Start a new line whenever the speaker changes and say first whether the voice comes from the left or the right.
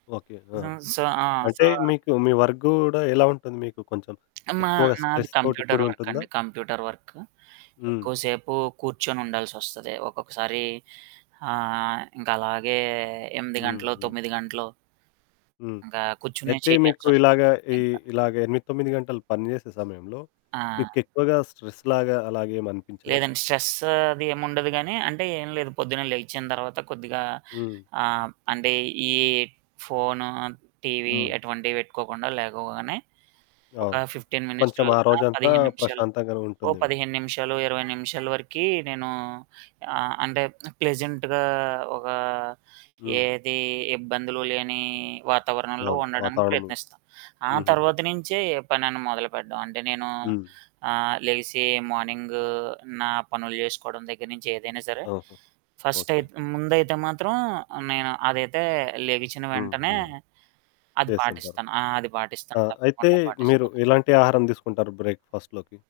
left: Okay.
right: జు
left: ఆహ్,
right: స ఆ! సో
left: అంటే మీకు మీ వర్క్ గూడా ఎలా ఉంటుంది? మీకు కొంచెం
right: మా
left: ఎక్కువగా
right: నాది
left: స్ట్రెస్ తోటి
right: కంప్యూటర్
left: కూడి
right: వర్క్
left: ఉంటుందా?
right: అండి కంప్యూటర్ వర్కు.
left: హ్మ్.
right: ఎక్కువసేపు కూర్చొని ఉండాల్సి వస్తది. ఒక్కొక్కసారి ఆహ్, ఇంకలాగే 8 గంటలు,
left: హుహు.
right: 9 గంటలు
left: హ్మ్.
right: ఇంకా కూర్చొనే
left: అయితే మీకు
right: చేయాల్సొస్తుంది
left: ఇలాగా ఈ
right: ఇంక.
left: ఇలాగా 8, 9 గంటలు పని చేసే సమయంలో
right: ఆ!
left: మీకెక్కువగా స్ట్రెస్ లాగా అలాగేమినిపించదా?
right: లేదండి. స్ట్రెస్ అది ఏముండదు గానీ అంటే ఏం లేదు పొద్దున్నే లేచిన తర్వాత కొద్దిగా
left: హ్మ్.
right: ఆహ్, అంటే ఈ ఫోను, టీవీ
left: హ్మ్.
right: ఎటువంటివి పెట్టుకోకుండా లేగవగానే ఒక
left: అవును.
right: 15 మినిట్స్ టు
left: కొంచెం ఆ
right: ఆహ్,
left: రోజంతా
right: 15 నిమిషాలు
left: ప్రశాంతంగానే
right: ఓ
left: ఉంటుందేమో.
right: 15 నిమిషాలు, ఇరవై నిమిషాల వరకీ నేను అంటే ప్లెజెంట్‌గా ఒక
left: హ్మ్.
right: ఏది ఇబ్బందులు లేని వాతావరణంలో
left: అవును.
right: ఉండడానికి
left: వాతావరణంలో.
right: ప్రయత్నిస్తాను. ఆ
left: హుహు.
right: తర్వాత నుంచే ఏ పనైనా మొదలుపెట్టడం అంటే నేను
left: హ్మ్.
right: ఆహ్, లెగిసి మార్నింగు నా పనులు చేసుకోవడం దగ్గర నుంచి ఏదైనా సరే
left: ఓహో!
right: First
left: okay.
right: అయితే, ముందైతే మాత్రం నేను అదైతే లెగిచిన
left: హ్మ్.
right: వెంటనే
left: హ్మ్.
right: అది
left: చేస్తుంటారు.
right: పాటిస్తాను, అది
left: ఆ!
right: పాటిస్తాను.
left: అయితే
right: తప్పకుండా
left: మీరు
right: పాటిస్తాను.
left: ఎలాంటి ఆహారం తీసుకుంటారు బ్రేక్‌ఫాస్ట్‌ లోకి?